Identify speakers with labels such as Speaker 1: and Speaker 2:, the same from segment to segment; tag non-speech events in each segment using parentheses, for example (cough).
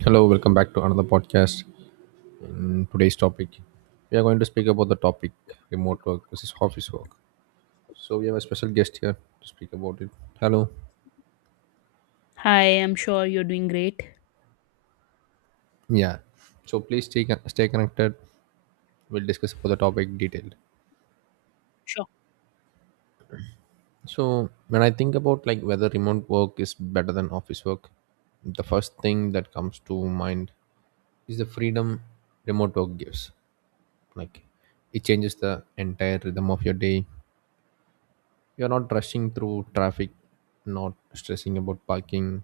Speaker 1: Hello, welcome back to another podcast. In today's topic, we are going to speak about the topic remote work versus office work. So we have a special guest here to speak about it. Hello.
Speaker 2: Hi, I'm sure you're doing great.
Speaker 1: Yeah. So please stay connected. We'll discuss about the topic detailed.
Speaker 2: Sure.
Speaker 1: So when I think about like whether remote work is better than
Speaker 2: (clears throat)
Speaker 1: office work, the first thing that comes to mind is the freedom remote work gives. Like it changes the entire rhythm of your day. You're not rushing through traffic, not stressing about parking,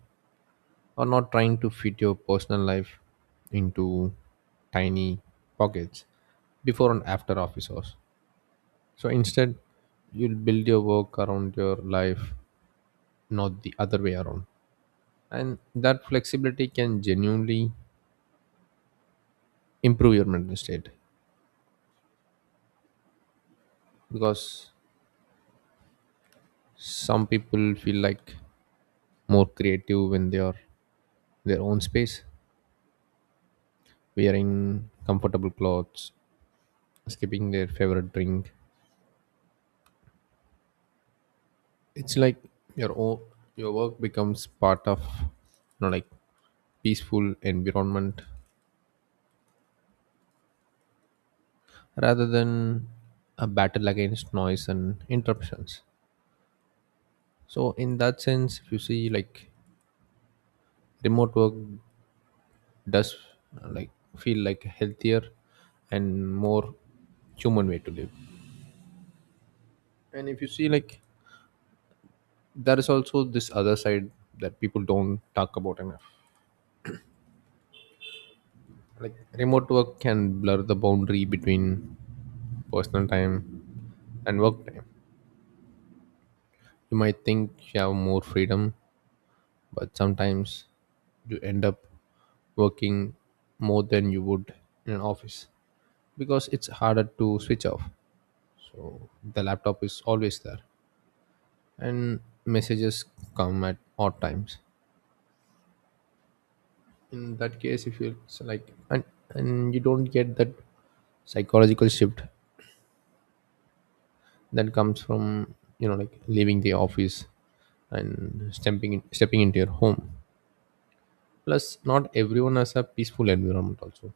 Speaker 1: or not trying to fit your personal life into tiny pockets before and after office hours. So instead, you'll build your work around your life, not the other way around. And that flexibility can genuinely improve your mental state, because some people feel like more creative when they are in their own space, wearing comfortable clothes, skipping their favorite drink. It's like your own, your work becomes part of you know like peaceful environment rather than a battle against noise and interruptions. So in that sense, if you see like remote work does like feel like a healthier and more human way to live. And if you see like there is also this other side that people don't talk about enough. Like remote work can blur the boundary between personal time and work time. You might think you have more freedom, but sometimes you end up working more than you would in an office because it's harder to switch off. So the laptop is always there, and messages come at odd times. In that case, if you it's like and you don't get that psychological shift that comes from you know like leaving the office and stepping into your home. Plus, not everyone has a peaceful environment also.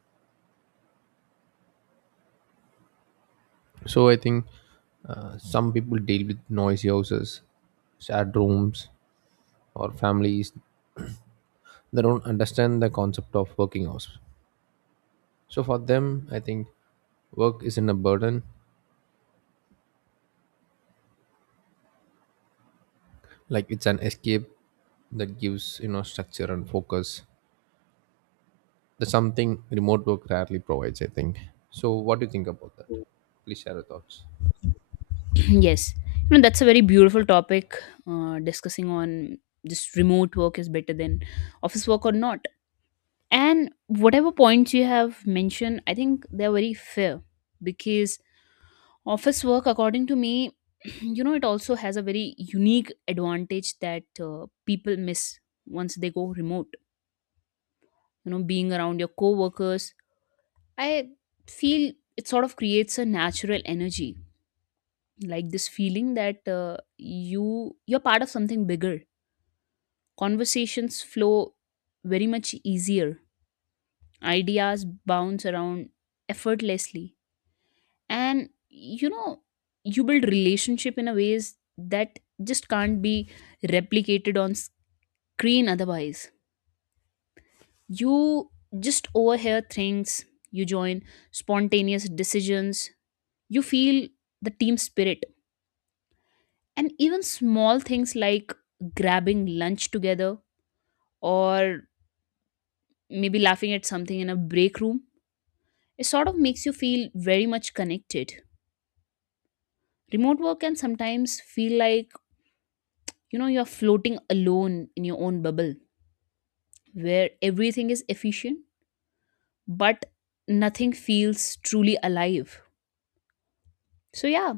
Speaker 1: So I think some people deal with noisy houses, sad rooms, or families that don't understand the concept of working hours. So for them, I think work isn't a burden, like it's an escape that gives you know structure and focus. That's something remote work rarely provides, I think. So what do you think about that? Please share your thoughts.
Speaker 2: Yes. You know, that's a very beautiful topic discussing on this remote work is better than office work or not. And whatever points you have mentioned, I think they're very fair because office work, according to me, (clears throat) you know, it also has a very unique advantage that people miss once they go remote. You know, being around your coworkers, I feel it sort of creates a natural energy, like this feeling that you're part of something bigger. Conversations flow very much easier. Ideas bounce around effortlessly, and you know, you build relationship in a ways that just can't be replicated on screen otherwise. You just overhear things. You join spontaneous decisions. You feel the team spirit. And even small things like grabbing lunch together or maybe laughing at something in a break room, it sort of makes you feel very much connected. Remote work can sometimes feel like, you know, you're floating alone in your own bubble where everything is efficient, but nothing feels truly alive. So, yeah,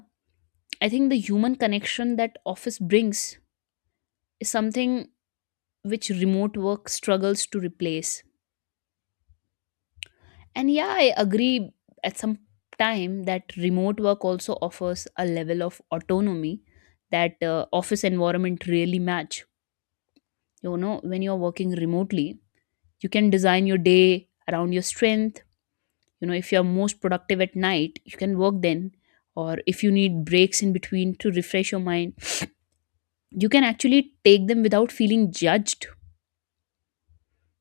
Speaker 2: I think the human connection that office brings is something which remote work struggles to replace. And yeah, I agree at some time that remote work also offers a level of autonomy that office environment really match. You know, when you're working remotely, you can design your day around your strength. You know, if you're most productive at night, you can work then. Or if you need breaks in between to refresh your mind, you can actually take them without feeling judged.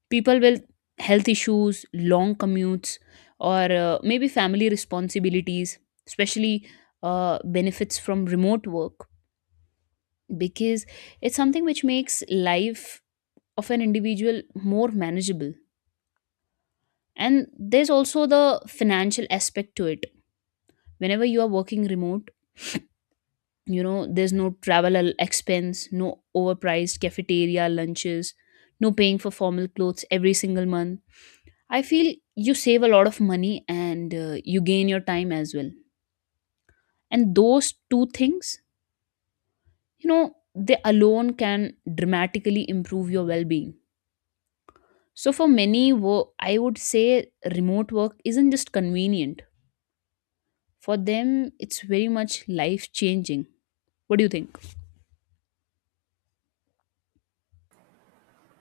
Speaker 2: People with health issues, long commutes, or maybe family responsibilities, especially benefits from remote work, because it's something which makes life of an individual more manageable. And there's also the financial aspect to it. Whenever you are working remote, you know, there's expense, no overpriced cafeteria lunches, no paying for formal clothes every single month. I feel you save a lot of money, and you gain your time as well. And those two things, you know, they alone can dramatically improve your well being. So, for many, I would say remote work isn't just convenient, for them, it's very much life changing. What do you think?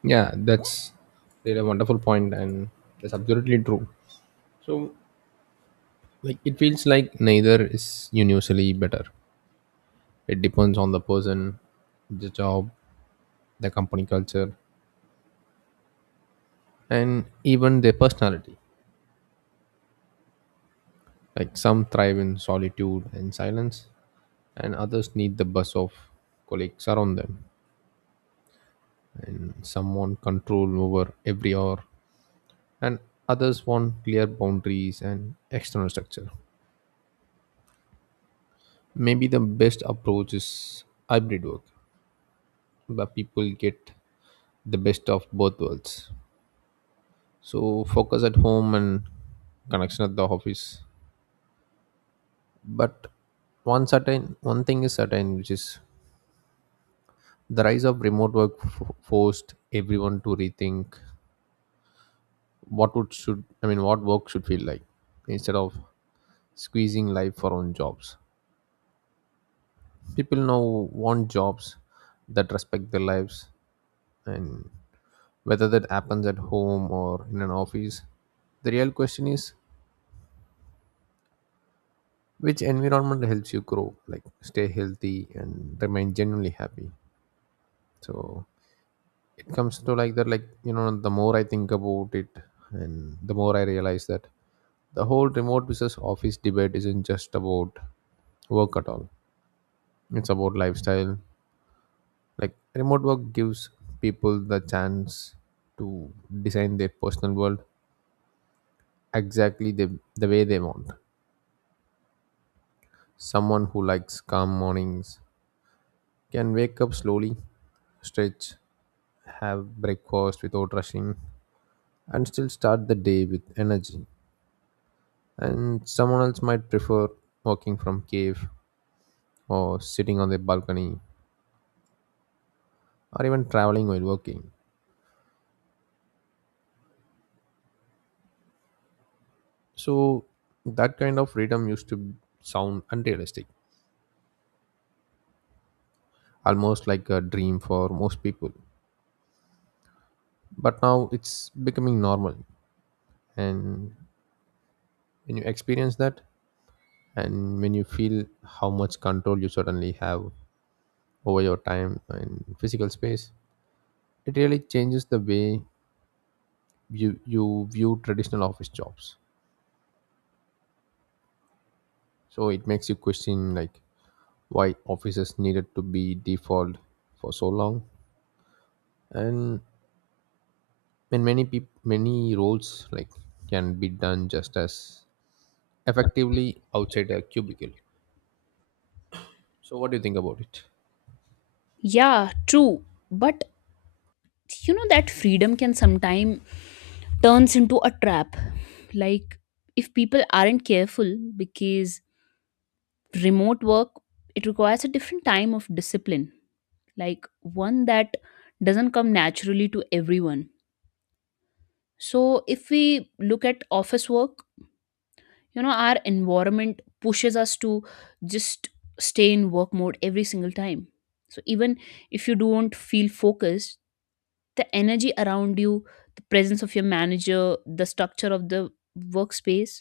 Speaker 1: Yeah, that's really a wonderful point, and that's absolutely true. So like it feels like neither is universally better. It depends on the person, the job, the company culture, and even their personality. Like some thrive in solitude and silence, and others need the buzz of colleagues around them. And some want control over every hour, and others want clear boundaries and external structure. Maybe the best approach is hybrid work, where people get the best of both worlds. So focus at home and connection at the office. But one thing is certain, which is the rise of remote work forced everyone to rethink what would should I mean what work should feel like. Instead of squeezing life for own jobs, people now want jobs that respect their lives. And whether that happens at home or in an office, the real question is which environment helps you grow, like stay healthy and remain genuinely happy. So it comes to like that, like you know the more I think about it, and the more I realize that the whole remote business office debate isn't just about work at all. It's about lifestyle. Like remote work gives people the chance to design their personal world exactly the way they want. Someone who likes calm mornings can wake up slowly, stretch, have breakfast without rushing, and still start the day with energy. And someone else might prefer working from cave, or sitting on their balcony, or even traveling while working. So that kind of freedom used to sound unrealistic, almost like a dream for most people. But now it's becoming normal. And when you experience that, and when you feel how much control you suddenly have over your time and physical space, it really changes the way you view traditional office jobs. So it makes you question like why offices needed to be default for so long. And many peop many roles like can be done just as effectively outside a cubicle. So what do you think about it?
Speaker 2: Yeah, true. But you know that freedom can sometimes turns into a trap. Like if people aren't careful, because remote work, it requires a different time of discipline, like one that doesn't come naturally to everyone. So if we look at office work, you know, our environment pushes us to just stay in work mode every single time. So even if you don't feel focused, the energy around you, the presence of your manager, the structure of the workspace,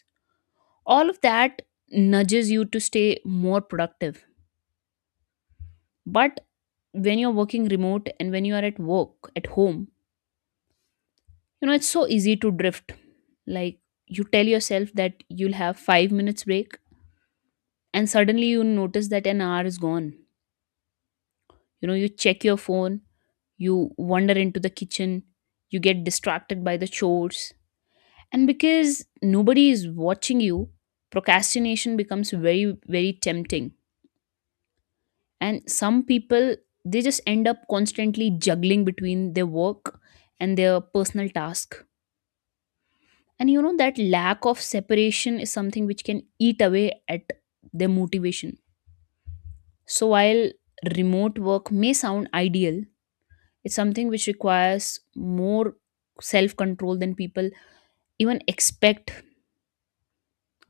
Speaker 2: all of that nudges you to stay more productive. But when you're working remote and when you are at work at home, you know, it's so easy to drift. Like you tell yourself that you'll have 5 minutes break and suddenly you notice that an hour is gone. You know, you check your phone, you wander into the kitchen, you get distracted by the chores, and because nobody is watching you, procrastination becomes very tempting. And some people, they just end up constantly juggling between their work and their personal task. And you know that lack of separation is something which can eat away at their motivation. So while remote work may sound ideal, it's something which requires more self control than people even expect.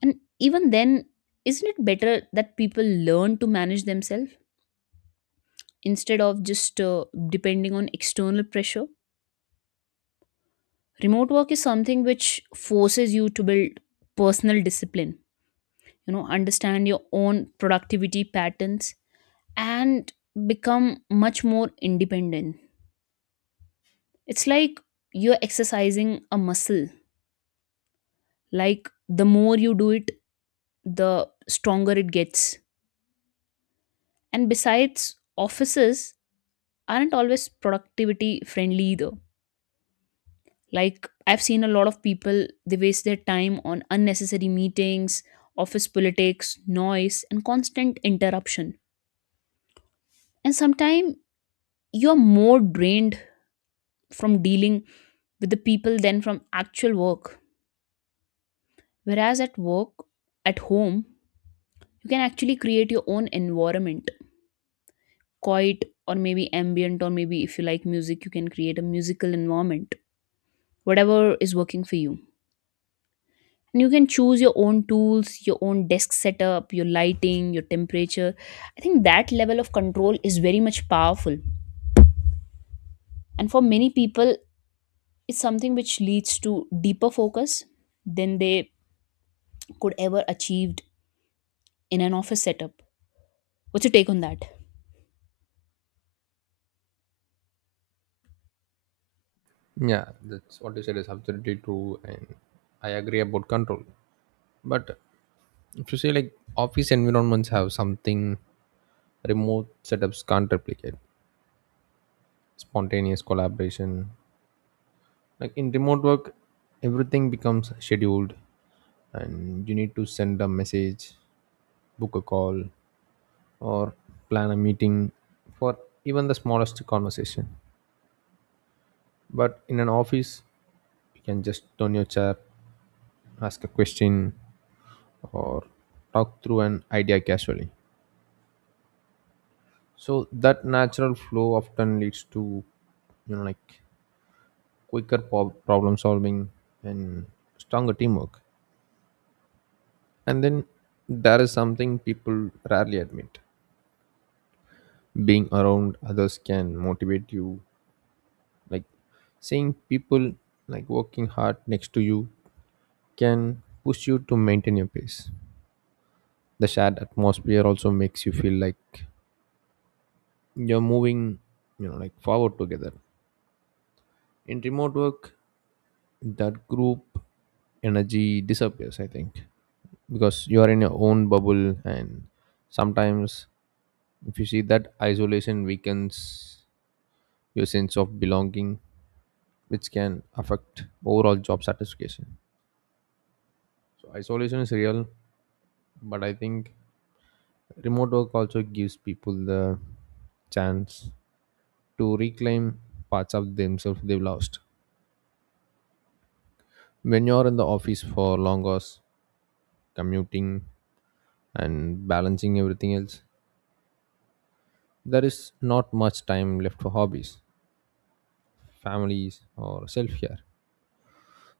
Speaker 2: And even then, isn't it better that people learn to manage themselves instead of just depending on external pressure? Remote work is something which forces you to build personal discipline, you know, understand your own productivity patterns, and become much more independent. It's like you're exercising a muscle. Like the more you do it, the stronger it gets. And besides, offices aren't always productivity friendly either. Like I've seen a lot of people, they waste their time on unnecessary meetings, office politics, noise, and constant interruption. And sometimes you're more drained from dealing with the people than from actual work. Whereas at work, at home, you can actually create your own environment, quiet or maybe ambient, or maybe if you like music, you can create a musical environment, whatever is working for you. And you can choose your own tools, your own desk setup, your lighting, your temperature. I think that level of control is very much powerful. And for many people, it's something which leads to deeper focus than they could ever achieved in an office setup. What's your take on that?
Speaker 1: Yeah, that's what you said is absolutely true. And I agree about control. But if you say like office environments have something remote setups can't replicate: spontaneous collaboration. Like in remote work, everything becomes scheduled, and you need to send a message, book a call, or plan a meeting for even the smallest conversation. But in an office, you can just turn your chair, ask a question, or talk through an idea casually. So that natural flow often leads to you know like quicker problem solving and stronger teamwork. And then there is something people rarely admit. Being around others can motivate you. Like seeing people like working hard next to you can push you to maintain your pace. The shared atmosphere also makes you feel like you're moving, you know, like forward together. In remote work, that group energy disappears, I think, because you are in your own bubble. And sometimes if you see that isolation weakens your sense of belonging, which can affect overall job satisfaction. So isolation is real, but I think remote work also gives people the chance to reclaim parts of themselves they've lost. When you're in the office for long hours, commuting and balancing everything else, there is not much time left for hobbies, families, or self care.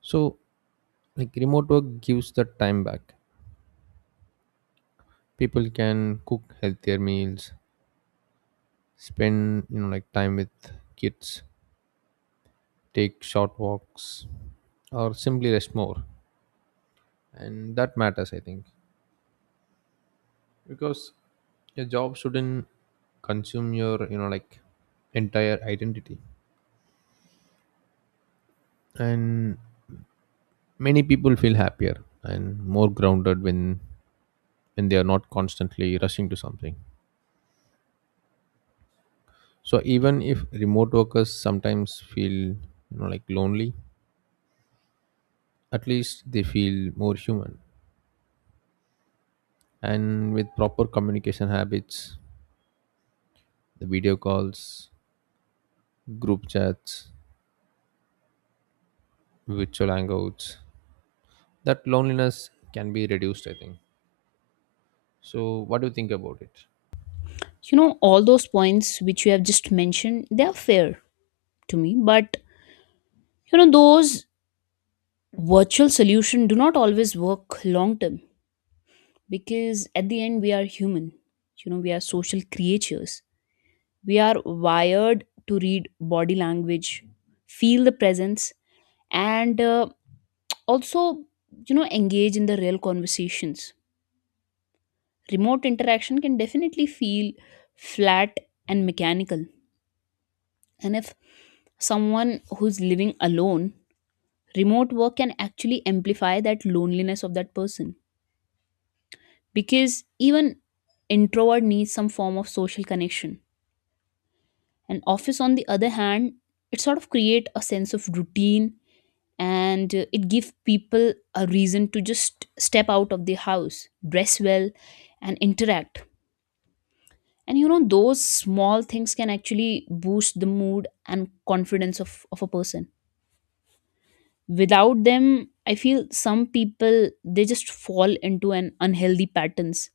Speaker 1: So, like remote work gives that time back. People can cook healthier meals, spend you know like time with kids, take short walks, or simply rest more. And that matters, I think, because your job shouldn't consume your you know like entire identity. And many people feel happier and more grounded when they are not constantly rushing to something. So even if remote workers sometimes feel you know like lonely, at least they feel more human. And with proper communication habits, the video calls, group chats, virtual hangouts. That loneliness can be reduced, I think. So, what do you think about it?
Speaker 2: You know, all those points which you have just mentioned, they are fair to me. But you know, those virtual solution do not always work long term, because at the end we are human. You know, we are social creatures, we are wired to read body language, feel the presence, and also, you know, engage in the real conversations. Remote interaction can definitely feel flat and mechanical. And if someone who's living alone, remote work can actually amplify that loneliness of that person, because even introvert needs some form of social connection. And office on the other hand, it sort of create a sense of routine, and it gives people a reason to just step out of the house, dress well, and interact. And you know, those small things can actually boost the mood and confidence of a person. Without them, I feel some people they just fall into an unhealthy patterns,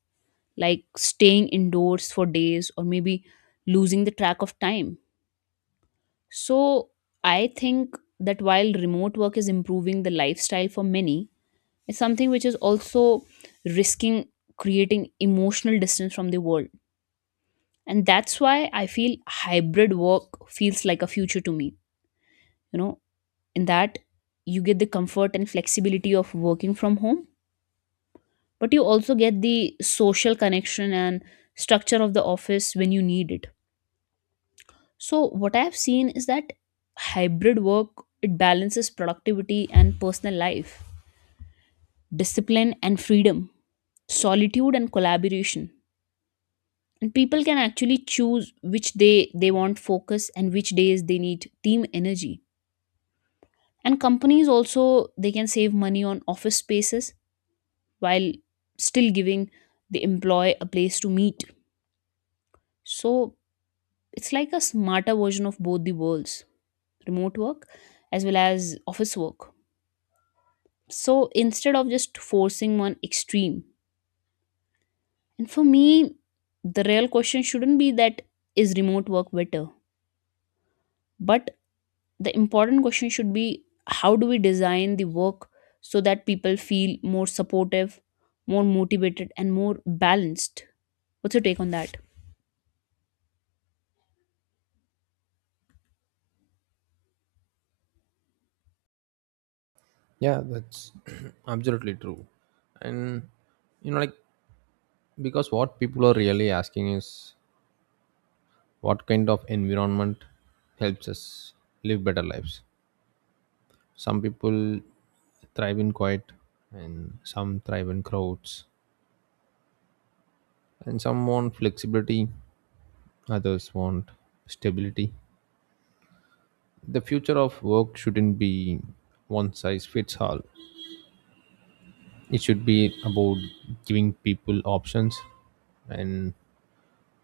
Speaker 2: like staying indoors for days or maybe losing the track of time. So I think that while remote work is improving the lifestyle for many, it's something which is also risking creating emotional distance from the world. And that's why I feel hybrid work feels like a future to me. You know, in that you get the comfort and flexibility of working from home, but you also get the social connection and structure of the office when you need it. So what I've seen is that hybrid work, it balances productivity and personal life, discipline and freedom, solitude and collaboration. And people can actually choose which day they want focus and which days they need team energy. And companies also, they can save money on office spaces, while still giving the employee a place to meet. So it's like a smarter version of both the worlds, remote work as well as office work. So instead of just forcing one extreme, and for me, the real question shouldn't be that is remote work better, but the important question should be, how do we design the work so that people feel more supportive, more motivated, and more balanced? What's your take on that?
Speaker 1: Yeah, that's (clears throat) absolutely true. And you know, like because what people are really asking is what kind of environment helps us live better lives. Some people thrive in quiet, and some thrive in crowds, and some want flexibility, others want stability. The future of work shouldn't be one size fits all. It should be about giving people options and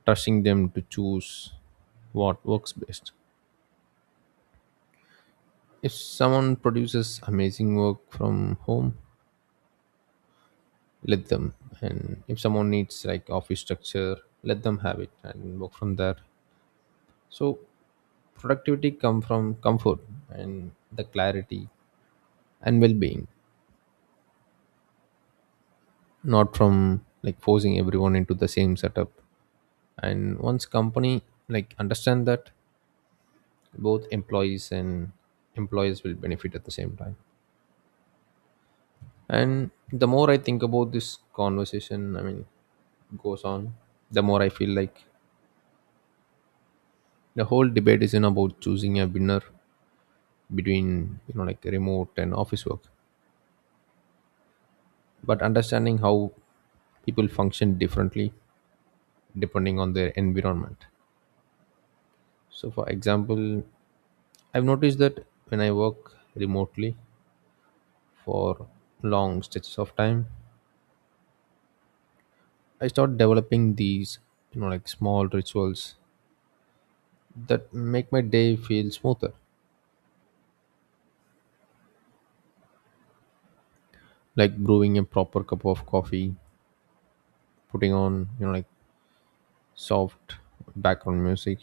Speaker 1: trusting them to choose what works best. If someone produces amazing work from home, let them. And if someone needs like office structure, let them have it and work from there. So productivity come from comfort and the clarity and well-being, not from like forcing everyone into the same setup. And once company like understand that, both employees and employers will benefit at the same time. And the more I think about this conversation, I mean goes on, the more I feel like the whole debate isn't about choosing a winner between you know like remote and office work, but understanding how people function differently depending on their environment. So for example, I've noticed that when I work remotely for long stretches of time, I start developing these you know like small rituals that make my day feel smoother, like brewing a proper cup of coffee, putting on you know like soft background music,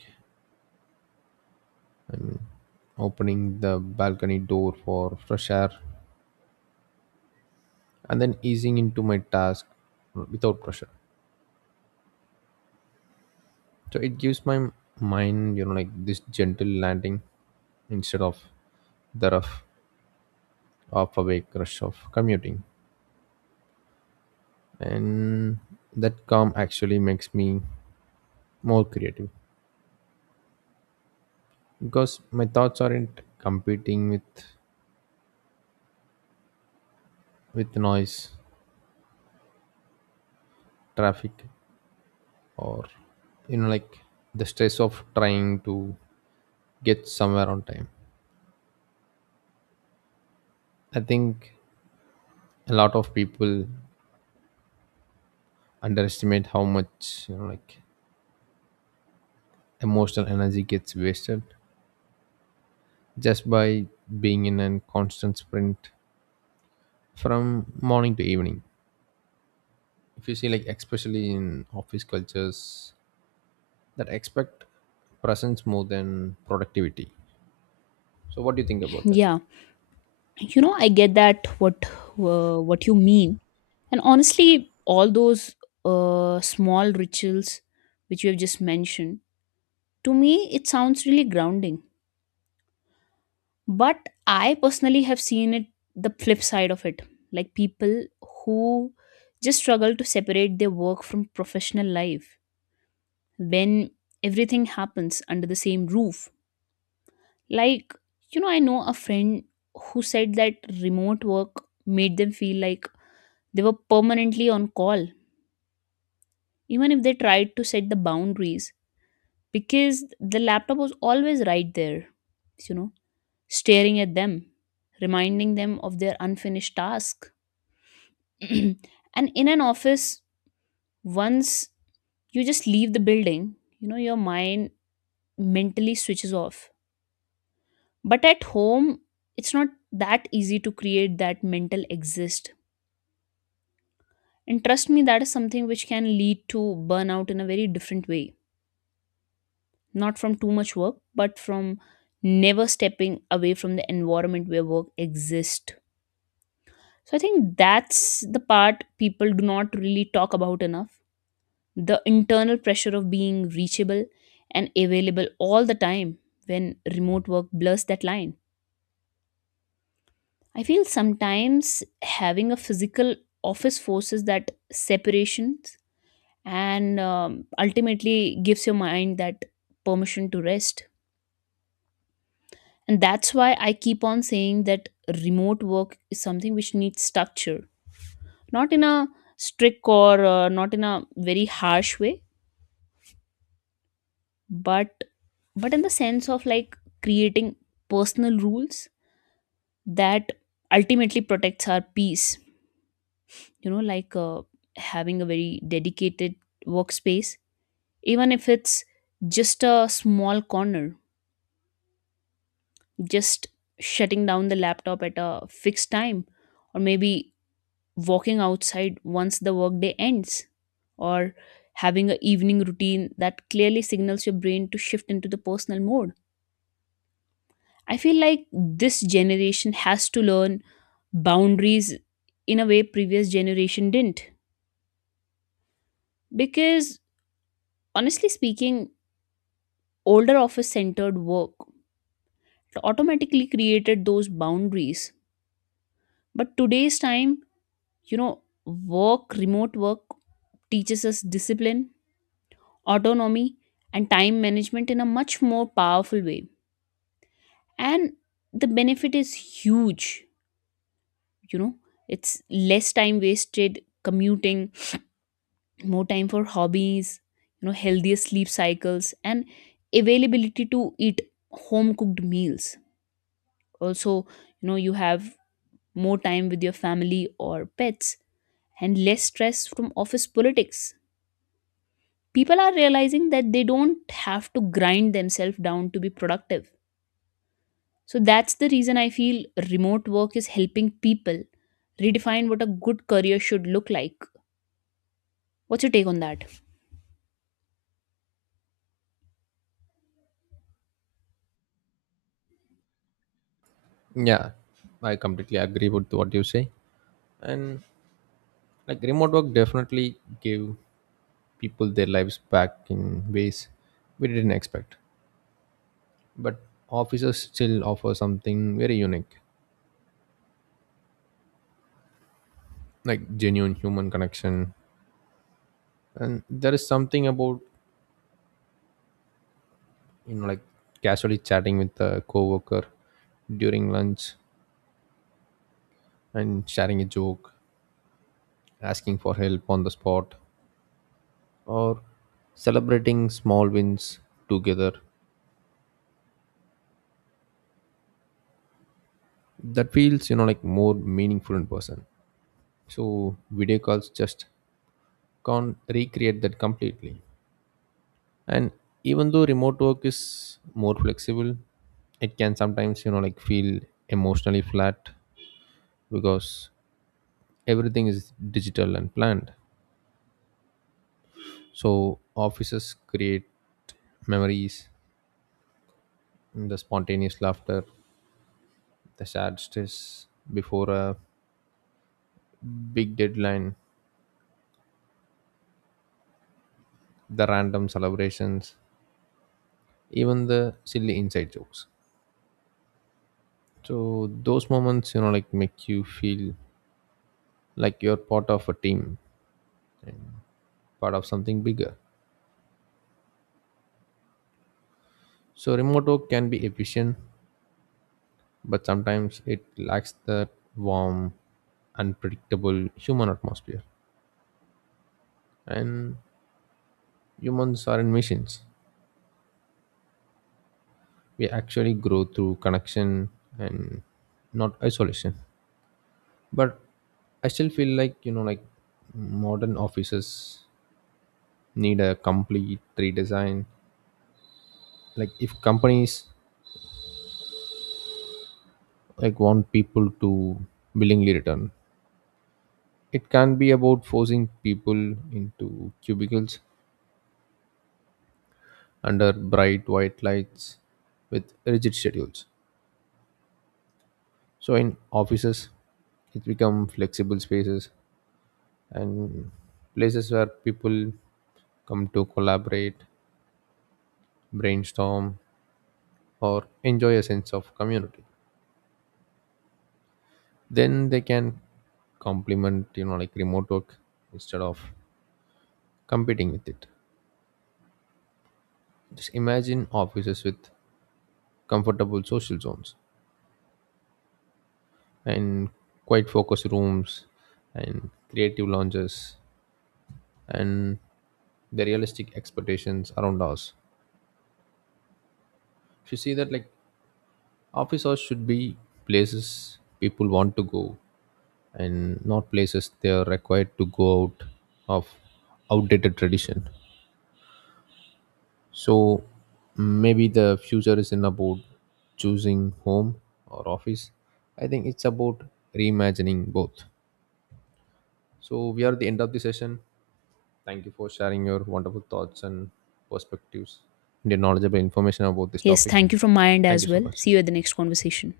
Speaker 1: opening the balcony door for fresh air, and then easing into my task without pressure. So it gives my mind you know like this gentle landing instead of the rough half awake rush of commuting. And that calm actually makes me more creative, because my thoughts aren't competing with noise, traffic, or you know like the stress of trying to get somewhere on time. I think a lot of people underestimate how much you know like emotional energy gets wasted just by being in a constant sprint from morning to evening, if you see like especially in office cultures that expect presence more than productivity. So what do you think about that?
Speaker 2: Yeah. You know, I get that what you mean. And honestly, all those small rituals which you have just mentioned, to me it sounds really grounding. But I personally have seen it, the flip side of it, like people who just struggle to separate their work from professional life when everything happens under the same roof. Like, you know, I know a friend who said that remote work made them feel like they were permanently on call, even if they tried to set the boundaries, because the laptop was always right there, you know, staring at them, reminding them of their unfinished task. (clears throat) And in an office, once you just leave the building, you know, your mind mentally switches off. But at home, it's not that easy to create that mental exist. And trust me, that is something which can lead to burnout in a very different way. Not from too much work, but from never stepping away from the environment where work exists. So I think that's the part people do not really talk about enough, the internal pressure of being reachable and available all the time when remote work blurs that line. I feel sometimes having a physical office forces that separation, and ultimately gives your mind that permission to rest. And that's why I keep on saying that remote work is something which needs structure, not in a strict or not in a very harsh way, but but in the sense of like creating personal rules that ultimately protects our peace. You know, like having a very dedicated workspace, even if it's just a small corner, just shutting down the laptop at a fixed time, or maybe walking outside once the workday ends, or having an evening routine that clearly signals your brain to shift into the personal mode. I feel like this generation has to learn boundaries in a way previous generation didn't, because honestly speaking, older office centered work automatically created those boundaries. But today's time, you know, work remote work teaches us discipline, autonomy, and time management in a much more powerful way. And the benefit is huge, you know, it's less time wasted commuting, more time for hobbies, you know, healthier sleep cycles, and availability to eat home cooked meals. Also, you know, you have more time with your family or pets and less stress from office politics. People are realizing that they don't have to grind themselves down to be productive. So that's the reason I feel remote work is helping people redefine what a good career should look like. What's your take on that?
Speaker 1: Yeah, I completely agree with what you say. And like remote work definitely gave people their lives back in ways we didn't expect. But offices still offer something very unique, like genuine human connection. And there is something about you know like casually chatting with a coworker during lunch and sharing a joke, asking for help on the spot, or celebrating small wins together, that feels you know like more meaningful in person. So video calls just can't recreate that completely. And even though remote work is more flexible, it can sometimes you know like feel emotionally flat, because everything is digital and planned. So offices create memories, the spontaneous laughter, the sad stress before a big deadline, the random celebrations, even the silly inside jokes. So those moments, you know, like make you feel like you're part of a team, part of something bigger. So remote work can be efficient, but sometimes it lacks that warm, unpredictable human atmosphere. And humans aren't machines. We actually grow through connection and not isolation. But I still feel like, you know, like modern offices need a complete redesign. Like if companies like want people to willingly return, it can be about forcing people into cubicles under bright white lights with rigid schedules. So in offices it become flexible spaces and places where people come to collaborate, brainstorm, or enjoy a sense of community. Then they can complement you know like remote work instead of competing with it. Just imagine offices with comfortable social zones and quiet focus rooms and creative lounges and the realistic expectations around us. If you see that like office hours should be places people want to go and not places they are required to go out of outdated tradition. So maybe the future isn't about choosing home or office. I think it's about reimagining both. So we are at the end of the session. Thank you for sharing your wonderful thoughts and perspectives and your knowledgeable information about this
Speaker 2: Yes,
Speaker 1: topic.
Speaker 2: thank you from my end
Speaker 1: Thank you
Speaker 2: as
Speaker 1: so
Speaker 2: well.
Speaker 1: much.
Speaker 2: See you at the next conversation.